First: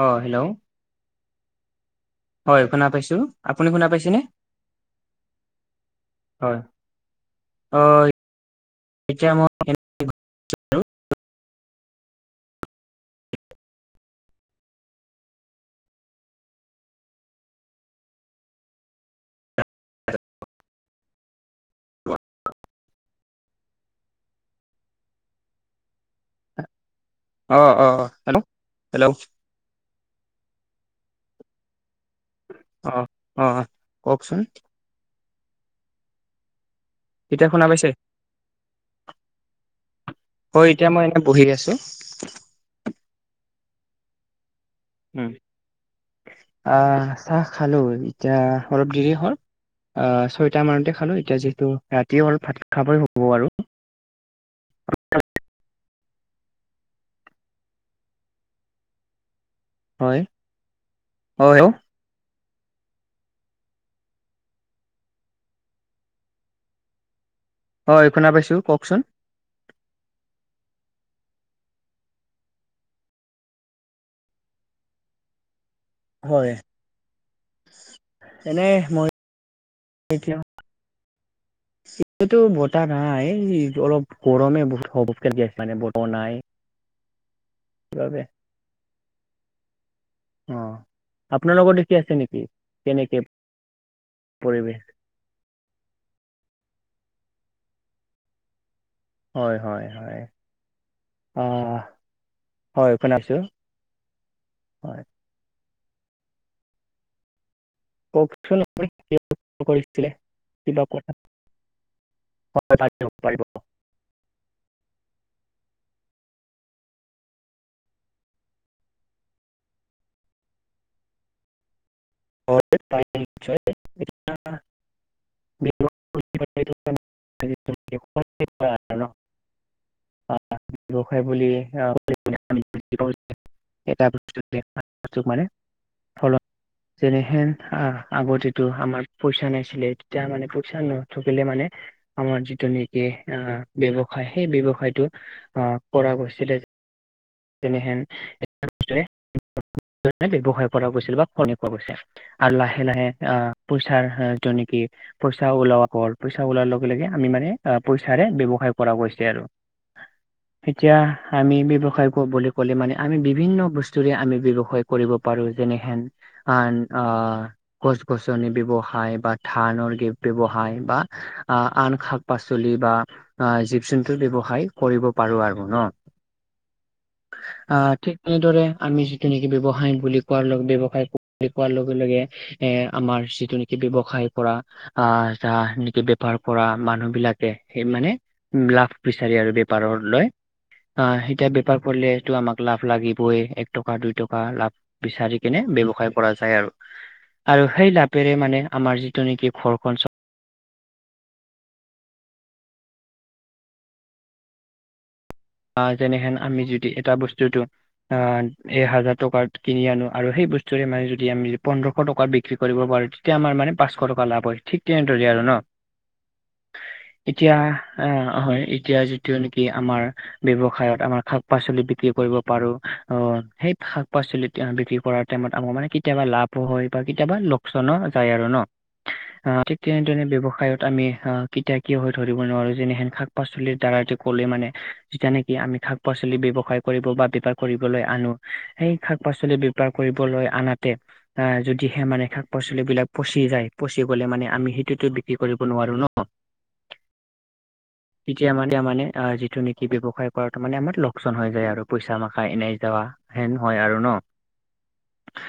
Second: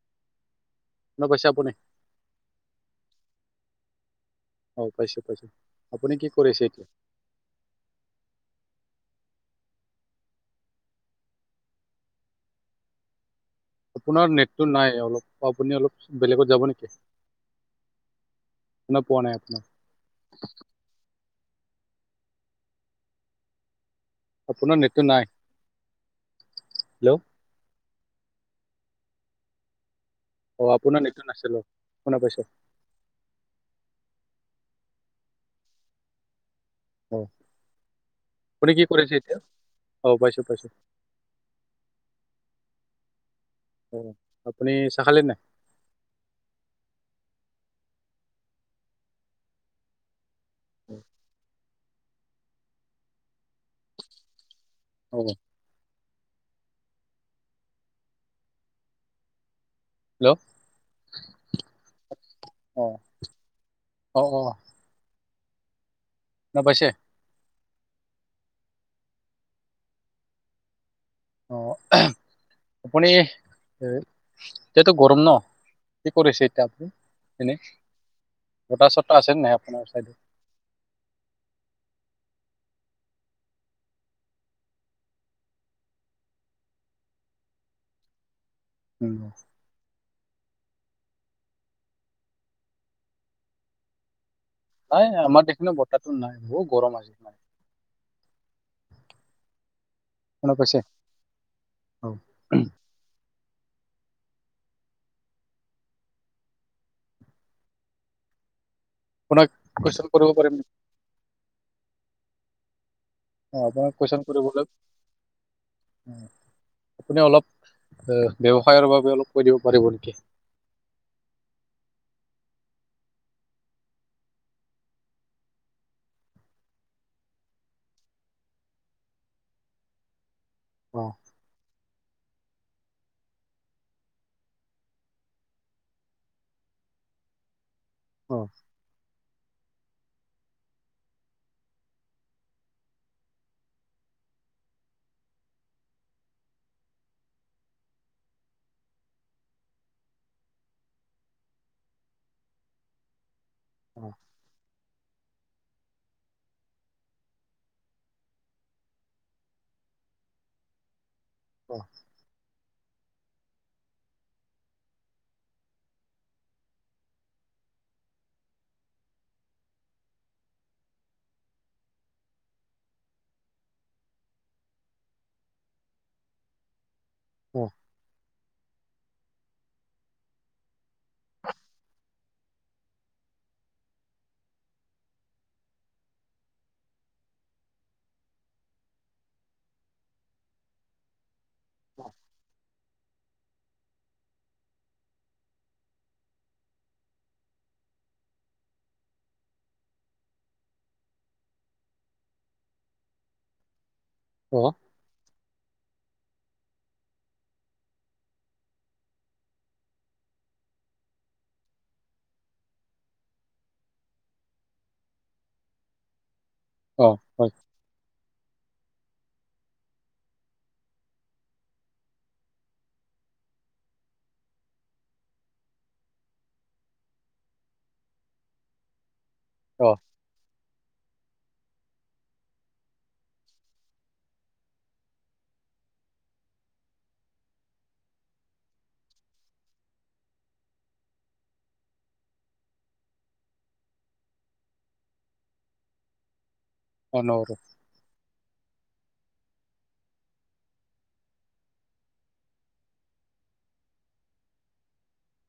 অ, hello, ন কৈছে আপুনি? হয় শুনা পাইছো আপুনি শুনা পাইছেনে? অ পাইছো-পাইছো আপুনি কি হয় কৰিছে এতিয়া? অ, এতিয়া মই আপোনাৰ নেটটো নাই অলপ আপুনি অলপ বেলেগত যাব নেকি? না পোৱা নাই আপোনাৰ আপোনাৰ নেতটো নাই হেল্ল', অ', অ', হেল্ল', -হেল্ল', অ, আপোনাৰ নেতটো টো নাছিলে কোনে কইছে। অ', অ', কওকচোন। অ এতিয়া শুনা পাইছে আপুনি কি কৰিছে এতিয়া? অ পাইছো পাইছো। হয় এতিয়া মই এনেই বহি আছো। অ, আপনি উম, আহ চাহ খালো এতিয়া অলপ দেৰি হ'ল অ, চ এটা মানতে খালো এতিয়া যিহেতু ৰাতি অলপ ভাত খাবই হ'ব আৰু। হ'ব। হয় - হয়। অ', অ', অ', শুনা পাইছে। হয় এই শুনা পাইছো কওকচোন। অ, এ হে আপুনি যেতু গৰম ন। কি কৰিছে হয় এতিয়া আপুনি এনেই এনে বটা মই চটা আছে নাই আপোনাৰ ছাইডত। এতিয়াটো বতাহ নাই অলপ গৰমে বহুত সবক গ আছে মানে বতাহ নাই। [inaudible] যাবে। উম। অ, আপোনাৰ লগত দেখি আছে নেকি কেনেকে পৰিৱেশ। নাই আমাৰ দেখি বতাহো নাই বহুত গৰম আছে মানে। হয় হয় হয়। শুনা পাইছে? অ, অ হয় শুনা পাইছোঁ হয়। কওকচোন আপুনি কিয় আপোনাক ফোন কুৱেশন কৰিছিলে কৰিব পাৰিম নেকি? কিবা কথা [inaudible] পাৰিব। অ আপোনাক কুৱেচন শুধিবলে। উম আপুনি অলপ ব্যৱসায়ৰ বাবে অলপ কৈ দিব পাৰিব নিকি? অ পাৰিম নিশ্চয়। অ। [inaudible] অ ব্যৱসায় বুলি আহ এটাস্তস [inaudible] মানে। ফলত যেনেহেন অ আগতেটো আমাৰ পইচা নাছিলে এতিয়া মানে পইচা নাথাকিলে মানে আমাৰ যিটো নেকি আহ ব্যৱসায় সেই ব্যৱসায়টো আহ কৰা গৈছিলে। তেনেহেন ব্যৱসায় কৰা গৈছিল বা ফনি পোৱা গৈছিল। আৰু লাহে - লাহে আহ পুইচাৰ অ য নিকি পইচা ওলোৱাৰ পইচা ওলোৱাৰ লগে - লগে আমি মানে পইচাৰে ব্যৱসায় কৰা গৈছে আৰু। [inaudible] এতিয়া আমি অ ব্যৱসায় বুলি ক'লে মানে আমি বিভিন্ন বস্তুৰে আমি ব্যৱসায় কৰিব পাৰো যেনেহেন আন আহ। গছ- গছনি, ব্যৱসায় বা ধানৰ ব্যৱসায় বা আহ আন খা শাক- পাচলি বা অ জীৱ -জন্তুৰ ব্যৱসায় কৰিব পাৰোঁ আৰু ন। আ ঠিক তেনেদৰে আমি যি তে নেকি ব্যৱসায় বুলি কোৱাৰ লগ ব্যৱসায় বুলি কোৱাৰ লগে - লগে এ আমাৰ যিটো নেকি ব্যৱসায় পৰা আহ যা নেকি বেপাৰ কৰা মানুহবিলাকে সেই মানে উম লাভ বিচাৰি আৰু বেপাৰৰ লৈ আহ এতিয়া বি কৰিলে এইটো আমাক লাভ লাগিবই। এ টকা, দুই টকা লাভ বিচাৰি কেনে ব্যৱসায় কৰা যায় আৰু। আৰু সেই লাপেৰে মানে আমাৰ যিটো নেকি ঘৰখন চ উহো আহ যেনেহেন আমি যদি এটা বস্তুটো অ এ হাজাৰ টকাত কিনি আনো আৰু সেই বস্তুৰে মানে যদি আমি পোন্ধৰশ টকাত বিক্ৰী কৰিব পাৰোঁ। তেতিয়া আমাৰ মানে পাঁচশ টকা লাভ হয়, ঠিক তেনেদৰে আৰু ন। অ। হয় এতিয়া আহ হয় এতিয়া যিটো নেকি আমাৰ ব্যৱসায়ত আমাৰ শাক-পাচলি বিক্ৰী কৰিব পাৰোঁ, অ সেই শাক- পাচলিত বিক্ৰী কৰা টাইমত আমাৰ মানে কেতিয়াবা লাভো হয় বা কেতিয়াবা লোকচানো যায় আৰু ন। অ ঠিক তেনেদৰে ব্যৱসায়ত তা আমি আহ কেতিয়া কিয় হৈ ধৰিব নোৱাৰোঁ যেনেহেন শাক-পাচলিৰ দ্বাৰা যে ক'লে মানে যিতিয়া নেকি আমি শাক-পাচলি ব্যৱসায় কৰিব বা বেপাৰ কৰিবলৈ আনো সেই শাক- পাচলি পাৰ কৰিবলৈ আনাতে আহ যদিহে মানে শাক-পাচলি বিলাক পচি যায়, পচি গলে মানে আমি সেইটোতো বিক্ৰী কৰিব নোৱাৰো ন। অ ন আৰু। তেতিয়া মানে মানে যিটো কি ব্যৱসায় কৰা তাৰ মানে আমাৰ লোকচান হৈ যায় আৰু পইচা মাখা এনে যাৱা হেন হয় আৰু ন। [unintelligible]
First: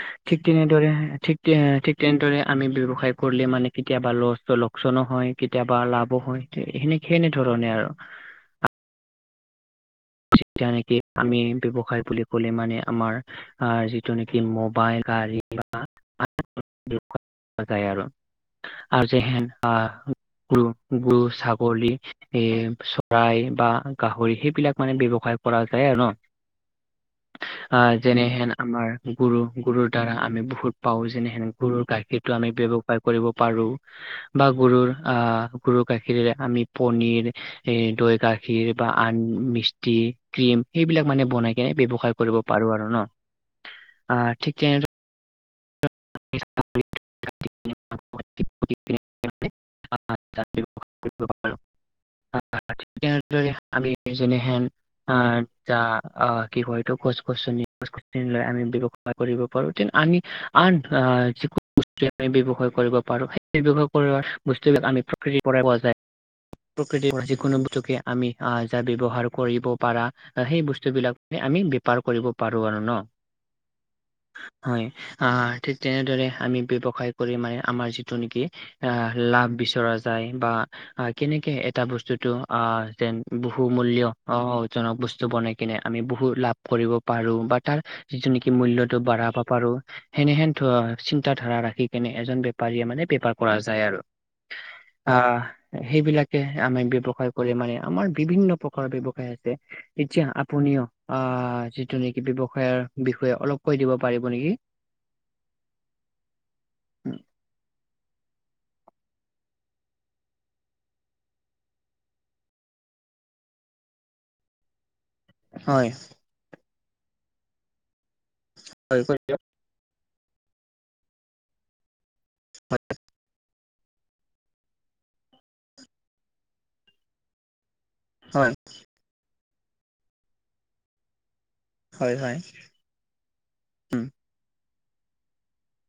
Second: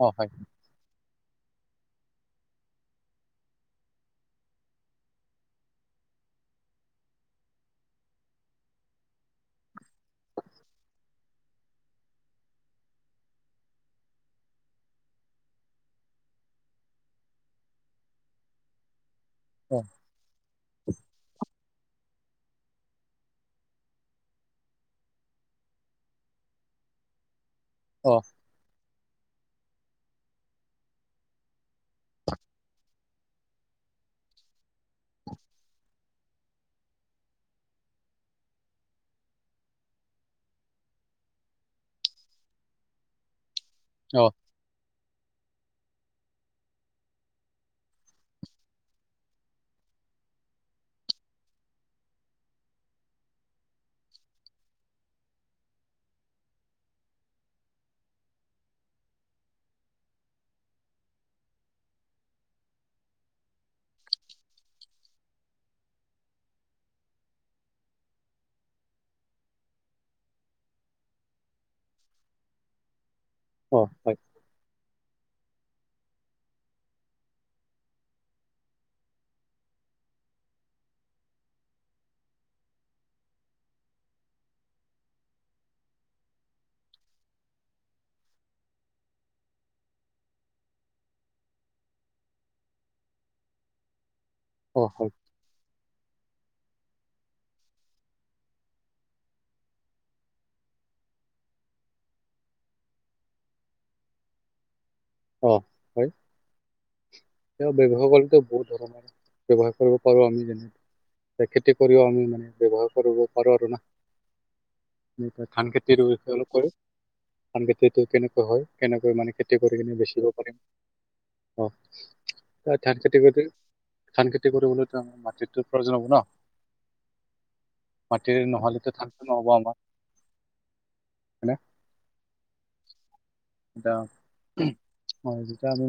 অ হয় ঠিক তেনে ৰে ঠিক তেনেদৰে ঠিক তেনেদৰে আমি ব্যৱসায় কৰিলে মানে কেতিয়াবা লল লোকচানো হয় কেতিয়াবা লাভো হয় সেনে সেনেধৰণে আৰু। ঠিক তেনেকে আমি ব্যৱসায় বুলি ক'লে মানে আমাৰ আ আৰু যিটো নেকি মোবাইল গাড়ী বা [unintelligible] যাই আৰু আৰু অ [unintelligible] গৰু গৰু ছাগলী এ চৰাই বা গাহৰি সেইবিলাক মানে ব্যৱসায় কৰা যায় আৰু ন, আহ অ যেনেহেন আমাৰ গৰু গৰুৰ দ্বাৰা আমি বহুত পাও যেনে হেন গৰুৰ গাখীৰটো আমি ব্যৱসায় কৰিব পাৰোঁ। বা গৰুৰ আহ গৰুৰ গাখীৰৰে আমি পনিৰ এই দৈ গাখীৰ বা আন মিষ্ট টি ক্ৰীম সেইবিলাক মানে বনাই কেনে ব্যৱসায় কৰিব পাৰোঁ আৰু ন, অ ঠিক তেনেদৰে [unintelligible] [inaudible] [unintelligible] আমি যেনেহন আ যা অ কি কয় এইটো গছ গছনি খোজি [inaudible] কৰিব পাৰোঁ তেন্ত আমি আন আহ যিকোনো বস্তু আমি ব্যৱসায় কৰিব পাৰোঁ সেই ব্যয়ৱসায় কৰা বস্তুবিলাক আমি [unintelligible] প্ৰকৃতিৰ যিকোনো বস্তুকে আমি আহ যা ব্যয়ৱসায় কৰিব পাৰা। সেই বস্তু বিলাক আমি বেপাৰ কৰিব পাৰোঁ আৰু ন। অ হয়। হয় আহ ঠিক তেনেদৰে আমি ব্যৱসায় কৰি মানে আমাৰ যিটো নেকি। আহ লাভ বিচৰা যায় বা। অ কেনেকে এটা বস্তুতো অ যেন বহু মূল্য অ জনক বস্তু বনাই। কিনে আমি বহু লাভ কৰিব পাৰোঁ বা তাৰ যিটো নেকি মূল্যটো বাঢ়াব পাৰোঁ। সেনেহেন ধ চিন্তা ধাৰা ৰাখি কিনে এজন বেপাৰীয়ে মানে বেপাৰ কৰা যায় আৰু। অ হয় আহ সেইবিলাকে আমি ব্যয়ৱসায় কৰে মানে আমাৰ বিভিন্ন প্ৰকাৰৰ ব্যৱসায় আছে। এতিয়া আপুনিও আহ যিটো নেকি ব্যৱসায়ৰ বিষয়ে অলপ কৈ দিব পাৰিব নেকি? অ' উম এয়া ব্যৱহাৰ কৰেতো বহুত ধৰণৰ ব্যৱহাৰ কৰিব পাৰো আমি যেনে- খেতি কৰিও আমি মানে ব্যৱহাৰ কৰিব পাৰো আৰু না। ধান হয় খেতিৰো বিষয়ে অলপ ধান খেতিটো কেনেকা হয় কেনেকৈ মানে খেতি- কৰি কিনে বেচিব পাৰিম। অ ধান খেতি কৰি- ধান খেতি কৰিবলৈতো আমাৰ মাটিতো প্ৰয়োজন হ'ব ন। মাটিৰ হয় নহলেটো ধানটো নহ'ব আমাৰ। হয় হয়। এয়া উম হয় যেতিয়া আমি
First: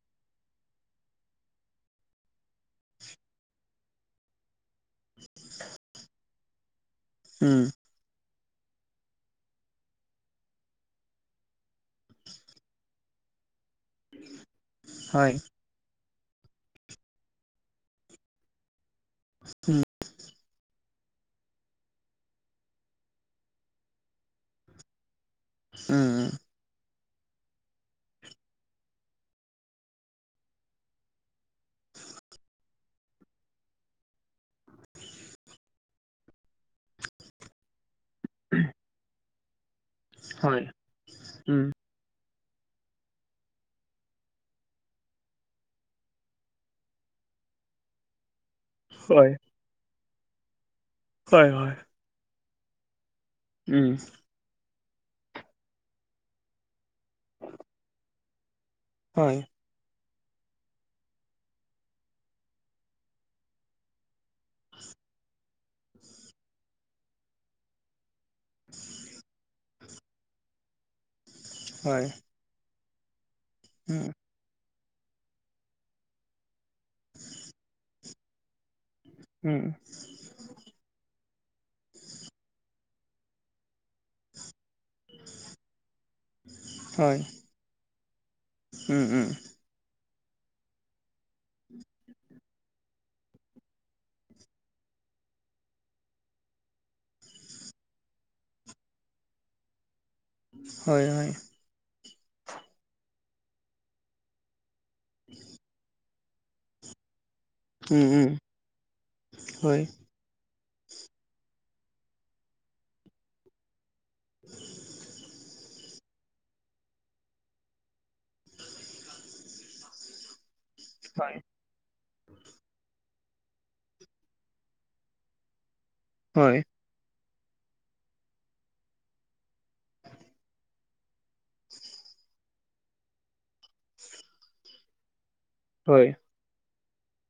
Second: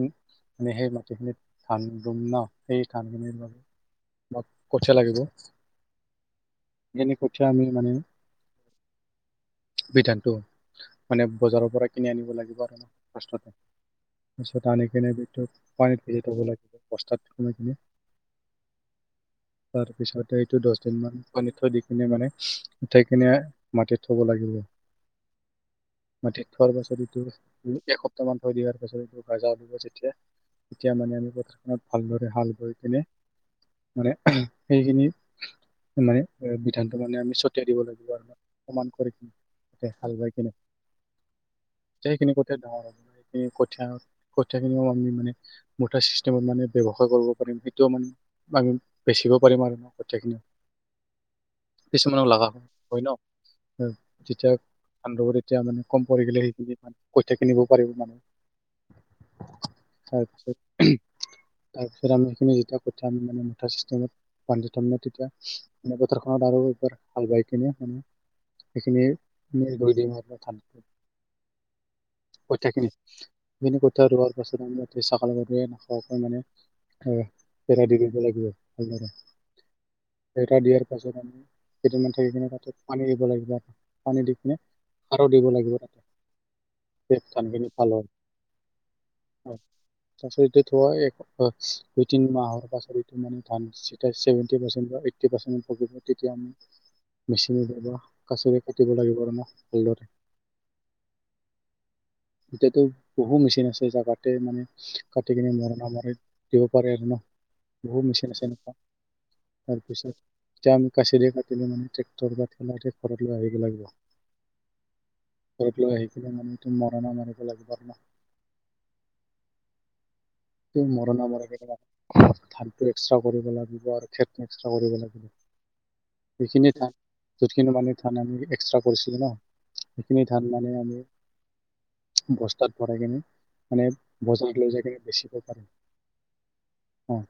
সে- যিখিনি ধান ৰুম ন সেই ধানখিনিৰ বাবে- আমাক কঠীয়া লাগিব। যেনে কঠিয়া উম আমি মানে- বিধানটো মানে বজাৰৰ পৰা কিনি আনিব লাগিব আৰু ফাৰ্ষ্টতে। তাৰপিছত আনি কিনে হয় সেইটো পানীত ভিজাই থব লাগিব বস্তাত সোমাই কিনে। উম তাৰপিছত এইটো দচ- পানীত থৈ দি কিনে মানে, উঠাই কিনে মাটিত থ'ব লাগিব। উম উম মাটিত থোৱাৰ পাছত এইটো এসপ্তাহ মান থৈ দিয়াৰ পাছত এইটো গাজা ওলাব যেতিয়া তেতিয়া মানে আমি পথাৰখনত ভালদৰে হাল বৈ কিনে মানে সেইখিনি মানে দি ধানটো মানে আমি ছটিয়াই দিব লাগিব আৰু। সমান কৰি কিনে, তাতে হাল বাই কিনে। হয় উম সেইখিনি কঠীয়া ডাঙৰ হয়, উম, কঠীয়া- কঠীয়া খিনিও আমি মানে মুঠা চিষ্টেমত মানে ব্যৱসায় কৰিব পাৰিম, সেইটোও মানে আমি হয় বেচিব পাৰিম আৰু। কঠিয়া খিনি। হয়-হয়। কিছুমানক লগা হয় ন, যেতিয়া [unintelligible] এতিয়া মানে কম পৰি গ'লে সেইখিনি কঠিয়া কিনিব পাৰিব মানে। হয়। তাৰপিছত-তাৰপিছত আমি সেইখিনি যেতিয়া কঠিয়া আনি মানে মুঠা চিষ্টেমত বান্ধি থ'ম ন তেতিয়া, মানে পথাৰখনত আৰু এইবাৰ হাল বাই কিনে মানে সেইখিনি [unintelligible] হয়। কঠিয়াখিনি, সেইখিনি উম কঠিয়া ৰোৱাৰ পাছত তাৰমানে [unintelligible] উম। [unintelligible] দিয়াৰ পাছত আমি কেইদিনমান থাকি কিনে তাতে পানী দিব লাগিব আৰু পানী দি কিনে সাৰো দিব লাগিব, হয় তেতিয়া কামখিনি ভাল হয়। উম, উম। হয়, [unintelligible] দুই তিনি মাহ হোৱাৰ পাছত ৰুই কিনে ধান ছেভেনতি পাৰচেণ্ট বা এইটতি পাৰ্চেন্ট তেতিয়া আমি মেচিনে বা কাচৰে কাটিব লাগিব আমাক ভালদৰে হয়-হয়। এতিয়াতো বহু মেচিন আছে, যা কাতে মানে কাটি কিনে মৰনা মাৰে দিব পাৰে আৰু ন, বহুত উম উম মেচিন আছে এনেকা, হয় তাৰপিছত তেতিয়া আমি কাচিৰে কাটিলে মানে ট্ৰেক্টৰ বা ঠেলা দিয়ে ঘৰত লৈ আহিব লাগিব। [inaudible] ঘৰত লৈ আহিছিলে মানে মৰণা মাৰিব লাগিব আৰু না। [unintelligible] হয় ধানটো এক্সট্ৰা কৰিব লাগিব আৰু [unintelligible] এক্সট্ৰা কৰিব লাগিব। হয় সেইখিনি ধান যোনখিনি মানে ধান আমি এক্সট্ৰা কৰিছিলোঁ ন, সেইখিনি ধান মানে আমি বস্তাত ভৰাই কিনে মানে, বজাৰত লৈ যাই কিনে বেচিব পাৰে। হয়। অ',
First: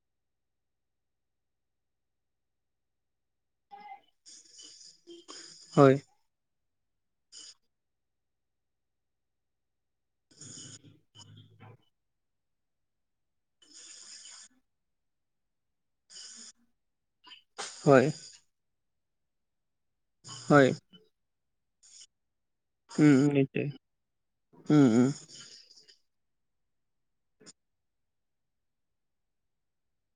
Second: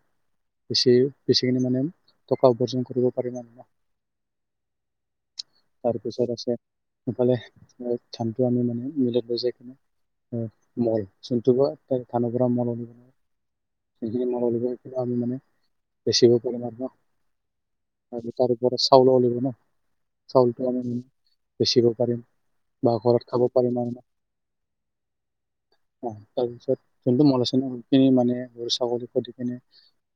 বেছি বেছিকে মানে টকা উপাৰ্জন কৰিব পাৰি মানে ন। তাৰপিছত আছে সেইফালে ধানটো আমি মানে মিলত লৈ যাই কিনে [unintelligible] সেইখিনি [unintelligible] আমি মানে বেচিব পাৰিম আৰু ন। হয়। আৰু তাৰওপৰত চাউলও লাগিব ন, হয় চাউলটো আমি বেচিব পাৰিম। বা উম উম ঘৰত খাব নিশ্চয় পাৰিম আৰু ন। উম উম অ', তাৰ পিছত যোনটো মল আছে ন, সেইখিনি মানে ছাগলীকো দি কিনে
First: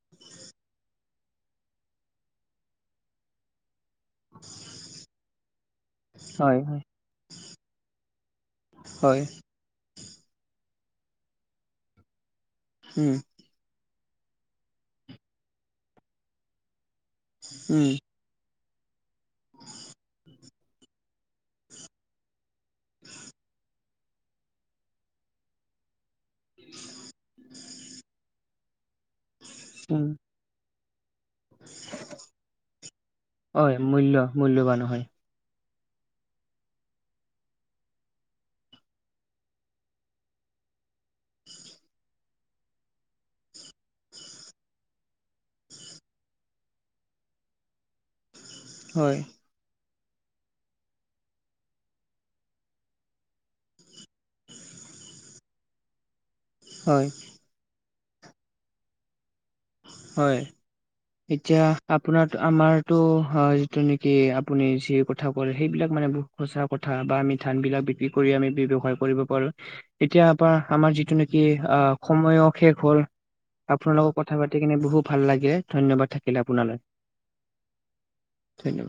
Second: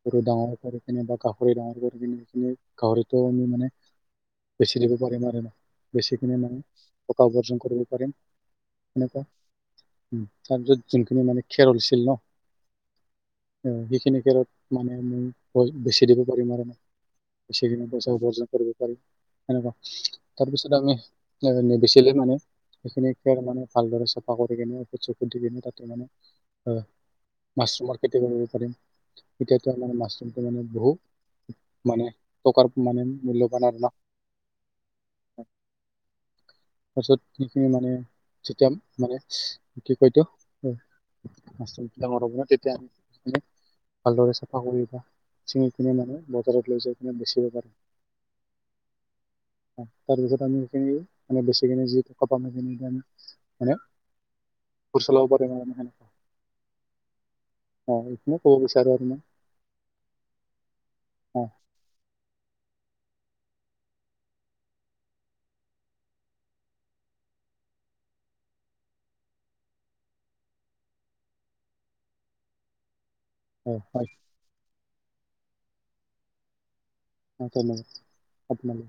গৰু ডাঙৰ কৰি কিনে বা গাহৰি ডাঙৰ কৰি কিনে [unintelligible] গাহৰিটো আমি মানে বেছি [unintelligible] বেছি কিনে হয় মানে হয় টকা উপাৰ্জন কৰিব পাৰিম হয় সেনেকুৱা। উম, তাৰ পিছত যোনখিনি মানে খেৰ হৈছিল না হম। অ', সেইখিনি খেৰত মানে [unintelligible] বেচি দিব পাৰিম আৰু ন। সেইখিনি উম পইচা উপাৰ্জন কৰিব পাৰি, তেনেকুৱা। তাৰপিছত আমি, নে নেবেচিলে মানে সেইখিনি খেৰ মানে ভালদৰে চফা কৰি কিনে ওপ চকুত দি কিনে তাতে মানে অ মাছৰুমৰ খেতি কৰিব পাৰিম এতিয়াতো আ উম মাছৰুমটো মানে বহু মানে টকাৰ মানে মূল্যবান আৰু ন। মূল্যবান হয়। হয়। পাছত সেইখিনি মানে চতিয়াম মানে কি কয় এটো মাছৰুমটো ডাঙৰ হব ন তেতিয়া আনি ভালদৰে চাফা কৰি চিঙি কিনে মানে বজাৰত লৈ যাই কিনে বেচিব পাৰিম। হয়। তাৰপিছত আমি এই খিনি মানে বেচি কিনে যি টকা সেইখিনি আমি মানে ঘৰ চলাব পাৰিম আৰু হয় নাই। হয়। অ এইখিনে ক'ব বিচাৰো আৰু মই। হয়, অ', এতিয়া আপোনাৰ আমাৰ টো হয়, যিটো নেকি আপুনি যি কথা ক'লে সেইবিলাক মানে সচা কথা বা আমি ধান বিলাক বিক্ৰী কৰি আমি ব্যৱসায় কৰিব পাৰো। এতিয়া পা আমাৰ যিটো নেকি আহ সময়ো শেষ হ'ল। হয়, আপোনাৰ হয়, লগত কথা পাতি কিনে বহুত ভাল লাগে। ধন্যবাদ থাকিলে আপোনালৈ। অ ধন্যবাদ আপোনালৈ। ধন্যবাদ।